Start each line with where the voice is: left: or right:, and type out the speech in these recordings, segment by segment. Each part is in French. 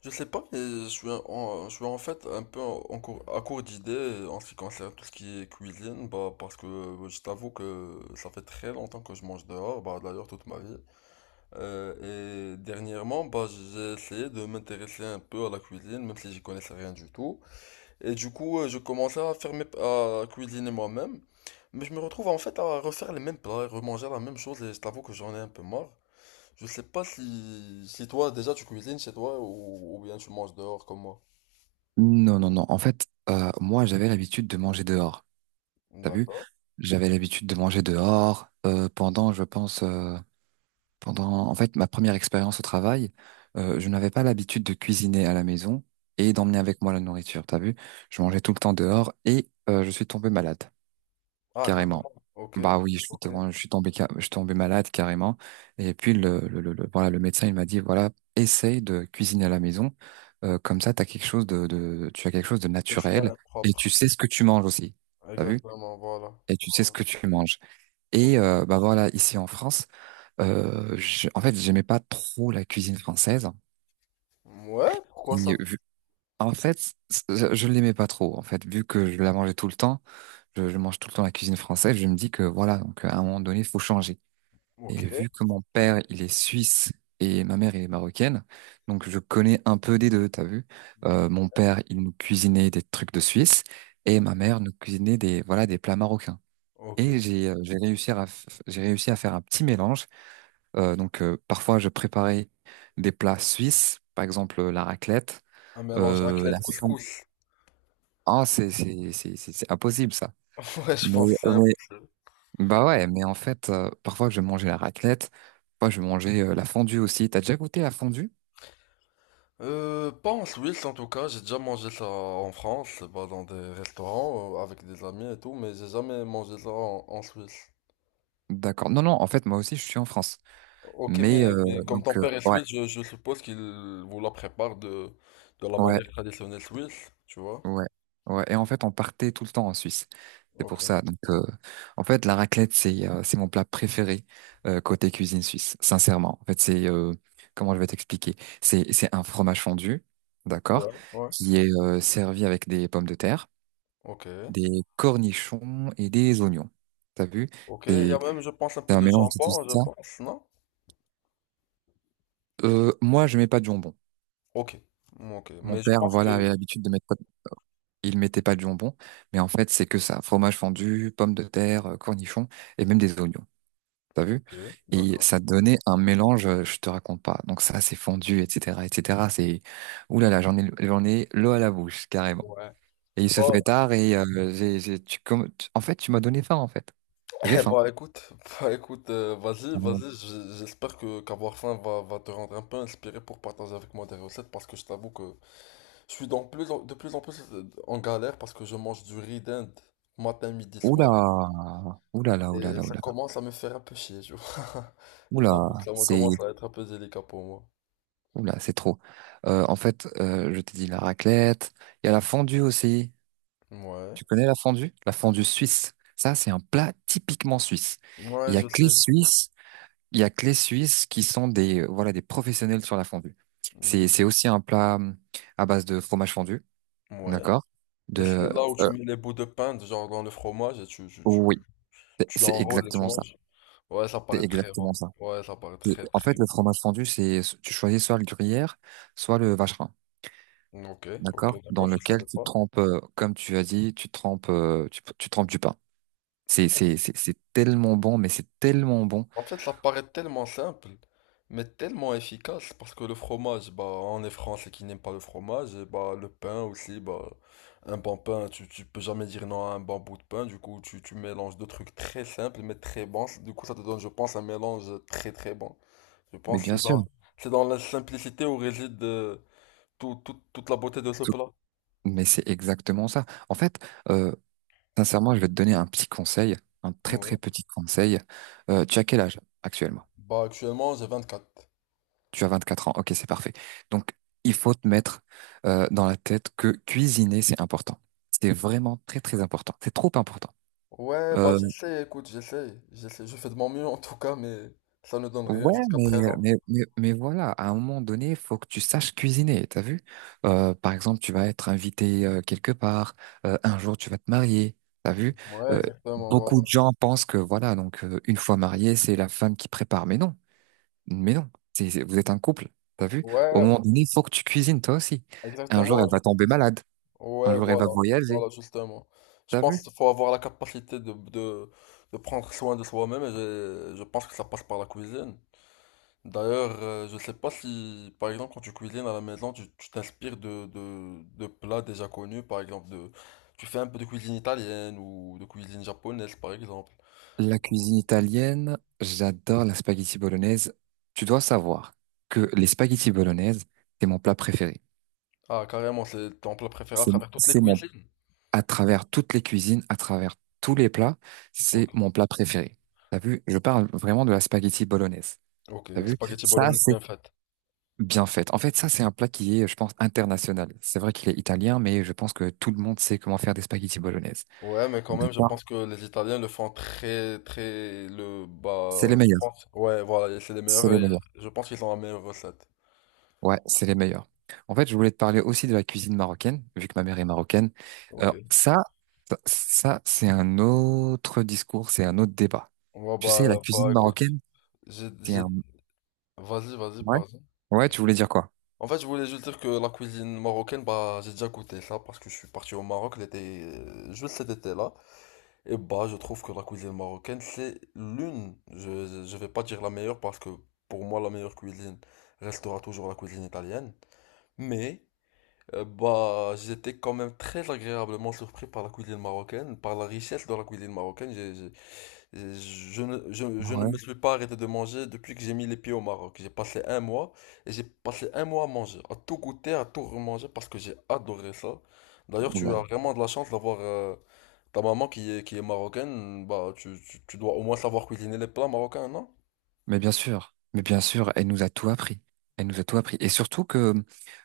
left: Je sais pas, mais je suis en fait un peu à court d'idées en ce qui concerne tout ce qui est cuisine, bah, parce que je t'avoue que ça fait très longtemps que je mange dehors, bah, d'ailleurs toute ma vie. Et dernièrement, bah, j'ai essayé de m'intéresser un peu à la cuisine, même si j'y connaissais rien du tout. Et du coup, je commençais à faire à cuisiner moi-même, mais je me retrouve en fait à refaire les mêmes plats et remanger la même chose, et je t'avoue que j'en ai un peu marre. Je sais pas si toi déjà tu cuisines chez toi ou bien tu manges dehors comme moi.
right: Non, non, non. En fait, moi, j'avais l'habitude de manger dehors. T'as vu?
left: D'accord.
right: J'avais l'habitude de manger dehors pendant, je pense, pendant, en fait, ma première expérience au travail. Je n'avais pas l'habitude de cuisiner à la maison et d'emmener avec moi la nourriture. T'as vu? Je
left: Non.
right: mangeais tout le temps dehors et je suis tombé malade,
left: Ah,
right: carrément.
left: carrément. Ok.
right: Bah oui,
left: Ok.
right: je suis je suis tombé malade carrément. Et puis voilà, le médecin il m'a dit voilà, essaye de cuisiner à la maison. Comme ça, t'as quelque chose tu as quelque chose de
left: Quelqu'un
right: naturel
left: est
right: et tu
left: propre.
right: sais ce que tu manges aussi. T'as vu?
left: Exactement, voilà.
right: Et tu sais ce
left: Voilà.
right: que tu manges.
left: Ok.
right: Et bah voilà, ici en France, en fait, j'aimais pas trop la cuisine française.
left: Ouais, pourquoi
right: Et
left: ça?
right: vu- en fait, je l'aimais pas trop. En fait, vu que je la mangeais tout le temps, je mange tout le temps la cuisine française. Je me dis que voilà, donc à un moment donné, il faut changer.
left: Ok.
right: Et vu que mon père, il est suisse et ma mère, elle est marocaine, donc je connais un peu des deux, t'as vu? Mon père, il nous cuisinait des trucs de Suisse et ma mère nous cuisinait des, voilà, des plats marocains.
left: Ok.
right: Et j'ai réussi à faire un petit mélange. Parfois, je préparais des plats suisses, par exemple la raclette,
left: Un mélange
right: la
left: raclette
right: fondue.
left: couscous.
right: Ah, c'est impossible ça.
left: Ouais, je
right: Mais,
left: pense que c'est impossible.
right: bah ouais, mais en fait, parfois je vais manger la raclette, parfois je vais manger la fondue aussi. T'as déjà goûté la fondue?
left: Pas en Suisse en tout cas, j'ai déjà mangé ça en France, bah, dans des restaurants avec des amis et tout, mais j'ai jamais mangé ça en Suisse.
right: D'accord. Non, non, en fait, moi aussi, je suis en France.
left: Ok,
right: Mais
left: mais, mais comme ton
right: donc, euh,
left: père est
right: ouais,
left: suisse, je suppose qu'il vous la prépare de la
right: ouais,
left: manière traditionnelle suisse, tu vois?
right: ouais, ouais. Et en fait, on partait tout le temps en Suisse. C'est
left: Ok.
right: pour ça. En fait, la raclette, c'est mon plat préféré côté cuisine suisse, sincèrement. En fait, c'est comment je vais t'expliquer? C'est un fromage fondu, d'accord,
left: Ouais, ouais.
right: qui est servi avec des pommes de terre,
left: Ok.
right: des cornichons et des oignons. T'as vu?
left: Ok, il y a
right: C'est
left: même, je pense, un
right: c'est
left: peu
right: un
left: de
right: mélange de tout
left: jambon, je
right: ça.
left: pense, non?
right: Moi, je mets pas de jambon.
left: Ok. Ok,
right: Mon
left: mais je
right: père,
left: pense
right: voilà,
left: que...
right: avait l'habitude de mettre, il mettait pas de jambon, mais en fait, c'est que ça. Fromage fondu, pommes de terre, cornichons et même des oignons. T'as vu?
left: Ok,
right: Et
left: d'accord.
right: ça donnait un mélange, je te raconte pas. Donc ça, c'est fondu, etc., etc. C'est, ouh là là, j'en ai l'eau à la bouche, carrément.
left: Ouais.
right: Et il se
left: Oh,
right: fait tard et en fait, tu m'as donné faim, en fait. J'ai faim.
left: bah écoute, bah écoute, vas-y, vas-y, j'espère que qu'avoir faim va, te rendre un peu inspiré pour partager avec moi des recettes parce que je t'avoue que je suis de plus en plus en galère parce que je mange du riz d'Inde matin, midi,
right: Oula,
left: soir.
right: oula là, oula
left: Et
right: là,
left: ça
right: oula,
left: commence à me faire un peu chier, tu vois. Je t'avoue que
right: oula,
left: ça me commence à être un peu délicat pour moi.
right: oula, c'est trop. En fait, je t'ai dit la raclette. Il y a la fondue aussi.
left: Ouais.
right: Tu connais la fondue? La fondue suisse. Ça, c'est un plat typiquement suisse. Il
left: Ouais,
right: y a
left: je
right: que les
left: sais.
right: Suisses, il y a que les Suisses qui sont des, voilà, des professionnels sur la fondue.
left: Mm,
right: C'est aussi un plat à base de fromage fondu,
left: ouais.
right: d'accord?
left: Et c'est
right: De,
left: là où tu
right: euh,
left: mets les bouts de pain, genre dans le fromage, et tu, tu, tu,
right: oui,
left: tu
right: c'est
left: enrôles et tu
right: exactement ça.
left: manges. Ouais, ça
right: C'est
left: paraît très bon.
right: exactement ça.
left: Ouais, ça paraît
right: C'est-
left: très
right: En
left: très
right: fait, le fromage fondu, c'est tu choisis soit le gruyère, soit le vacherin,
left: bon. Ok, ok,
right: d'accord? Dans
left: d'accord, je
right: lequel
left: savais
right: tu
left: pas.
right: trempes, comme tu as dit, tu trempes du pain. C'est c'est tellement bon, mais c'est tellement bon.
left: En fait, ça paraît tellement simple, mais tellement efficace, parce que le fromage, bah, on est français qui n'aime pas le fromage, et bah, le pain aussi, bah, un bon pain, tu peux jamais dire non à un bon bout de pain, du coup, tu mélanges deux trucs très simples, mais très bons, du coup, ça te donne, je pense, un mélange très très bon. Je
right: Mais
left: pense
right: bien sûr,
left: c'est dans la simplicité où réside toute la beauté de ce
right: tout-
left: plat.
right: mais c'est exactement ça. En fait, euh, sincèrement, je vais te donner un petit conseil, un très très
left: Ouais.
right: petit conseil. Tu as quel âge actuellement?
left: Bah, actuellement, j'ai 24.
right: Tu as 24 ans. Ok, c'est parfait. Donc, il faut te mettre dans la tête que cuisiner, c'est important. C'est vraiment très très important. C'est trop important.
left: Ouais, bah,
right: Euh,
left: j'essaie, écoute, je fais de mon mieux en tout cas, mais ça ne donne rien
right: ouais,
left: jusqu'à
right: mais,
left: présent.
right: mais voilà, à un moment donné, il faut que tu saches cuisiner, t'as vu? Par exemple, tu vas être invité quelque part, un jour tu vas te marier, t'as vu?
left: Ouais,
right: Euh,
left: exactement, voilà.
right: beaucoup de gens pensent que voilà, donc une fois marié, c'est la femme qui prépare. Mais non, vous êtes un couple, t'as vu? Au
left: Ouais,
right: moment donné, il faut que tu cuisines toi aussi. Un jour, elle
left: exactement.
right: va tomber malade, un
left: Ouais,
right: jour, elle va
left: voilà.
right: voyager,
left: Voilà, justement. Je
right: t'as
left: pense
right: vu?
left: qu'il faut avoir la capacité de prendre soin de soi-même et je pense que ça passe par la cuisine. D'ailleurs, je sais pas si, par exemple, quand tu cuisines à la maison, tu t'inspires de plats déjà connus, par exemple, de, tu fais un peu de cuisine italienne ou de cuisine japonaise, par exemple.
right: La cuisine italienne, j'adore la spaghetti bolognaise. Tu dois savoir que les spaghetti bolognaise, c'est mon plat préféré.
left: Ah, carrément, c'est ton plat préféré à
right: C'est,
left: travers toutes les
right: c'est mon,
left: cuisines.
right: à travers toutes les cuisines, à travers tous les plats, c'est
left: Ok,
right: mon plat préféré. T'as vu? Je parle vraiment de la spaghetti bolognaise.
left: ok,
right: T'as
left: une
right: vu?
left: spaghetti
right: Ça,
left: bolognaise
right: c'est
left: bien faite.
right: bien fait. En fait, ça, c'est un plat qui est, je pense, international. C'est vrai qu'il est italien, mais je pense que tout le monde sait comment faire des spaghetti bolognaise.
left: Ouais, mais quand même, je
right: D'accord?
left: pense que les Italiens le font très, très, le, bah,
right: C'est les
left: je
right: meilleurs.
left: pense, ouais, voilà, et c'est les
right: C'est
left: meilleurs,
right: les
left: et
right: meilleurs.
left: je pense qu'ils ont la meilleure recette.
right: Ouais, c'est les meilleurs. En fait, je voulais te parler aussi de la cuisine marocaine, vu que ma mère est marocaine.
left: Ok.
right: Euh, ça, ça, c'est un autre discours, c'est un autre débat.
left: Ouais,
right: Tu sais, la
left: bah,
right: cuisine
left: bah, écoute,
right: marocaine,
left: j'ai,
right: c'est
left: j'ai,
right: un...
left: vas-y, vas-y,
right: Ouais?
left: pardon.
right: Ouais, tu voulais dire quoi?
left: En fait, je voulais juste dire que la cuisine marocaine, bah, j'ai déjà goûté ça parce que je suis parti au Maroc l'été, juste cet été-là. Et bah, je trouve que la cuisine marocaine, c'est l'une, je vais pas dire la meilleure parce que pour moi, la meilleure cuisine restera toujours la cuisine italienne. Mais, bah, j'étais quand même très agréablement surpris par la cuisine marocaine, par la richesse de la cuisine marocaine. Je ne
right: Ouais.
left: me suis pas arrêté de manger depuis que j'ai mis les pieds au Maroc. J'ai passé un mois et j'ai passé un mois à manger, à tout goûter, à tout remanger parce que j'ai adoré ça. D'ailleurs,
right: Ouh
left: tu
right: là là.
left: as vraiment de la chance d'avoir ta maman qui est marocaine. Bah, tu dois au moins savoir cuisiner les plats marocains, non?
right: Mais bien sûr, elle nous a tout appris. Elle nous a tout appris. Et surtout que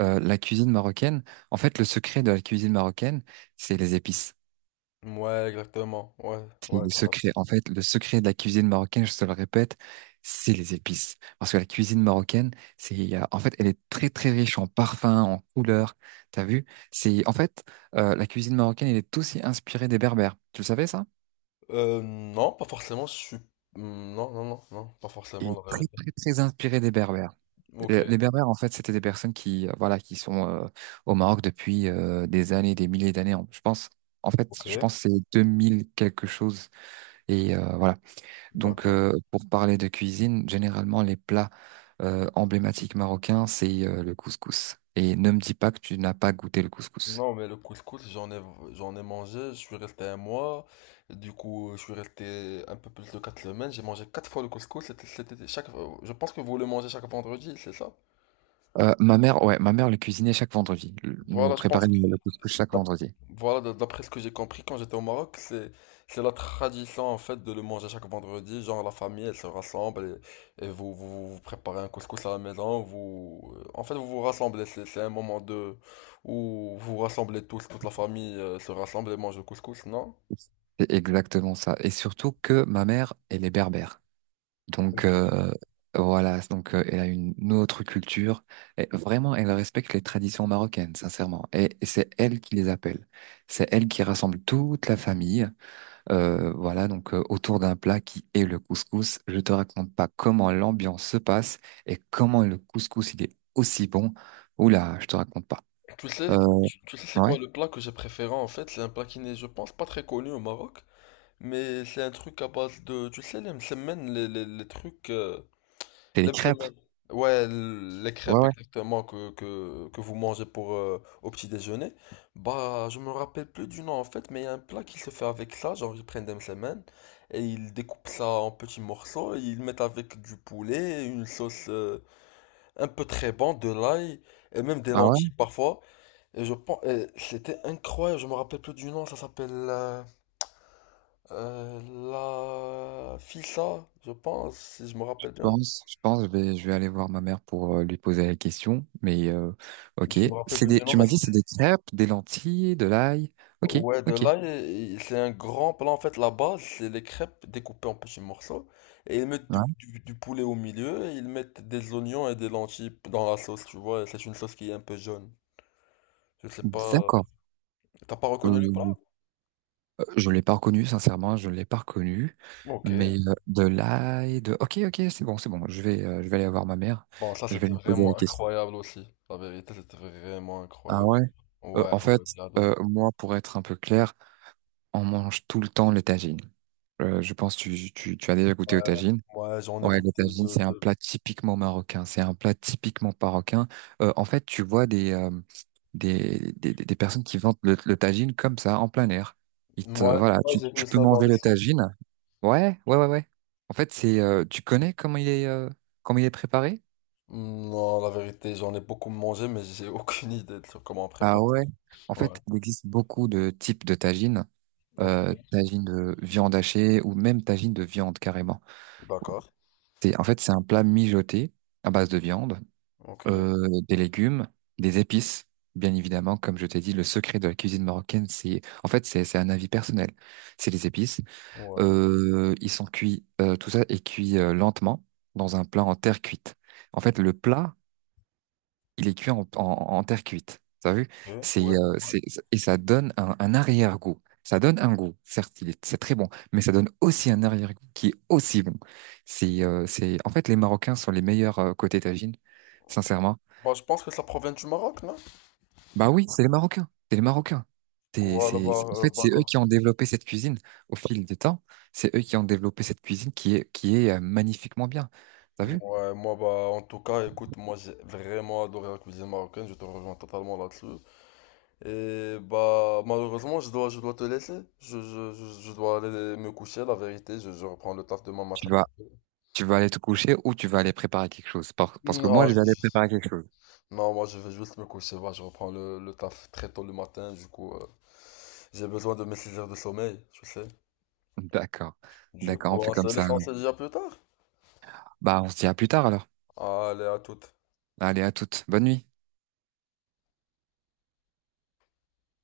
right: la cuisine marocaine, en fait, le secret de la cuisine marocaine, c'est les épices.
left: Ouais, exactement. Ouais,
right: C'est
left: ouais,
right: le
left: tout à
right: secret.
left: fait.
right: En fait, le secret de la cuisine marocaine, je te le répète, c'est les épices. Parce que la cuisine marocaine, c'est, il y a- en fait, elle est très, très riche en parfums, en couleurs. T'as vu? C'est, en fait, la cuisine marocaine, elle est aussi inspirée des Berbères. Tu le savais, ça?
left: Non, pas forcément. Je suis. Hmm, non, non, non, non, pas
right: Elle est
left: forcément. La
right: très,
left: vérité.
right: très, très inspirée des Berbères.
left: Ok,
right: Les Berbères, en fait, c'était des personnes qui, voilà, qui sont au Maroc depuis des années, des milliers d'années. Je pense, en fait,
left: ok,
right: je pense que c'est 2000 quelque chose. Et voilà. Donc,
left: d'accord.
right: pour parler de cuisine, généralement, les plats emblématiques marocains, c'est le couscous. Et ne me dis pas que tu n'as pas goûté le couscous.
left: Non, mais le couscous, j'en ai mangé, je suis resté un mois, du coup, je suis resté un peu plus de quatre semaines, j'ai mangé quatre fois le couscous, c'était chaque, je pense que vous le mangez chaque vendredi, c'est ça?
right: Ma mère le cuisinait chaque vendredi. Nous
left: Voilà, je pense.
right: préparait le couscous chaque
left: D'accord.
right: vendredi.
left: Voilà, d'après ce que j'ai compris quand j'étais au Maroc, c'est la tradition en fait de le manger chaque vendredi. Genre la famille, elle se rassemble et vous, vous vous préparez un couscous à la maison. Vous en fait vous vous rassemblez. C'est un moment de où vous vous rassemblez tous, toute la famille se rassemble et mange le couscous, non?
right: C'est exactement ça. Et surtout que ma mère, elle est berbère. Donc,
left: Ok.
right: euh, elle a une autre culture. Et vraiment, elle respecte les traditions marocaines, sincèrement. Et c'est elle qui les appelle. C'est elle qui rassemble toute la famille. Autour d'un plat qui est le couscous, je te raconte pas comment l'ambiance se passe et comment le couscous il est aussi bon. Oula, je te raconte pas.
left: Tu sais,
right: Euh,
left: tu sais c'est
right: ouais,
left: quoi le plat que j'ai préféré en fait? C'est un plat qui n'est, je pense, pas très connu au Maroc, mais c'est un truc à base de, tu sais, les msemen, les trucs, euh.
right: c'est les
left: Les
right: crêpes.
left: msemen. Ouais, les
right: Ouais,
left: crêpes
right: ouais.
left: exactement que vous mangez pour au petit déjeuner. Bah, je me rappelle plus du nom en fait, mais il y a un plat qui se fait avec ça, genre ils prennent des msemen et ils découpent ça en petits morceaux, et ils mettent avec du poulet, une sauce un peu très bon de l'ail et même des
right: Ah ouais,
left: lentilles parfois. Et je pense, et c'était incroyable, je me rappelle plus du nom, ça s'appelle euh, la fissa, je pense, si je me rappelle bien.
right: je vais aller voir ma mère pour lui poser la question. Mais ok,
left: Je me rappelle plus du nom,
right: tu
left: mais
right: m'as dit c'est des crêpes, des lentilles, de l'ail. Ok,
left: ouais, de
right: ok.
left: là, il- c'est un grand plat. En fait, la base, c'est les crêpes découpées en petits morceaux. Et ils mettent
right: Ouais,
left: du poulet au milieu et ils mettent des oignons et des lentilles dans la sauce, tu vois. Et c'est une sauce qui est un peu jaune. Je sais pas.
right: d'accord.
left: T'as pas reconnu le plat?
right: Euh, Je l'ai pas reconnu, sincèrement, je l'ai pas reconnu.
left: Ok.
right: Mais de là et de... Ok, ok, c'est bon, c'est bon. Je vais aller voir ma mère.
left: Bon, ça,
right: Je vais
left: c'était
right: lui poser la
left: vraiment
right: question.
left: incroyable aussi. La vérité, c'était vraiment
right: Ah
left: incroyable.
right: ouais? En
left: Ouais,
right: fait,
left: ouais, j'ai adoré.
right: moi, pour être un peu clair, on mange tout le temps les tagines. Je pense que tu as déjà
left: Ouais,
right: goûté aux tagines.
left: ouais, j'en ai
right: Ouais, les
left: goûté
right: tagines,
left: deux,
right: c'est un
left: deux.
right: plat typiquement marocain. C'est un plat typiquement marocain. En fait, des personnes qui vendent le tagine comme ça, en plein air.
left: Ouais,
right: Voilà,
left: ouais, j'ai vu
right: tu peux
left: ça dans
right: manger
left: les
right: le
left: sons.
right: tagine. Ouais. En fait, tu connais comment il est préparé?
left: Non, la vérité, j'en ai beaucoup mangé, mais j'ai aucune idée de sur comment on
right: Ah
left: prépare.
right: ouais. En
left: Ouais.
right: fait, il existe beaucoup de types de tagines,
left: Ok,
right: tagine de viande hachée ou même tagine de viande carrément.
left: d'accord.
right: C'est un plat mijoté à base de viande,
left: Ok,
right: euh, des légumes, des épices. Bien évidemment, comme je t'ai dit, le secret de la cuisine marocaine, c'est un avis personnel. C'est les épices.
left: ouais,
right: Ils sont cuits, tout ça est cuit lentement dans un plat en terre cuite. En fait, le plat il est cuit en terre cuite. T'as vu?
left: ok,
right: C'est,
left: ouais,
right: euh,
left: ouais.
right: c'est, et ça donne un arrière-goût. Ça donne un goût, certes, il est, c'est très bon, mais ça donne aussi un arrière-goût qui est aussi bon. En fait, les Marocains sont les meilleurs côté tagine, sincèrement.
left: Bah, je pense que ça provient du Maroc, non?
right: Bah oui, c'est les Marocains, c'est les Marocains.
left: Voilà, bah,
right: En
left: euh,
right: fait,
left: bah,
right: c'est eux
left: comme-
right: qui ont développé cette cuisine au fil du temps. C'est eux qui ont développé cette cuisine qui est magnifiquement bien. T'as vu?
left: ouais, moi, bah, en tout cas, écoute, moi, j'ai vraiment adoré la cuisine marocaine, je te rejoins totalement là-dessus. Et, bah, malheureusement, je dois te laisser. Je dois aller me coucher, la vérité, je reprends le taf demain
right: Tu
left: matin
right: vas,
left: très tôt.
right: tu vas aller te coucher ou tu vas aller préparer quelque chose. Parce que moi,
left: Non,
right: je vais aller
left: je-
right: préparer quelque chose.
left: non, moi, je vais juste me coucher, bah, je reprends le taf très tôt le matin, du coup, j'ai besoin de mes 6 heures de sommeil, tu sais.
right: D'accord.
left: Du
right: D'accord, on
left: coup,
right: fait
left: on se
right: comme ça
left: laisse en
right: alors.
left: se dire plus tard.
right: Bah, on se dit à plus tard alors.
left: Allez, à toute.
right: Allez, à toutes. Bonne nuit.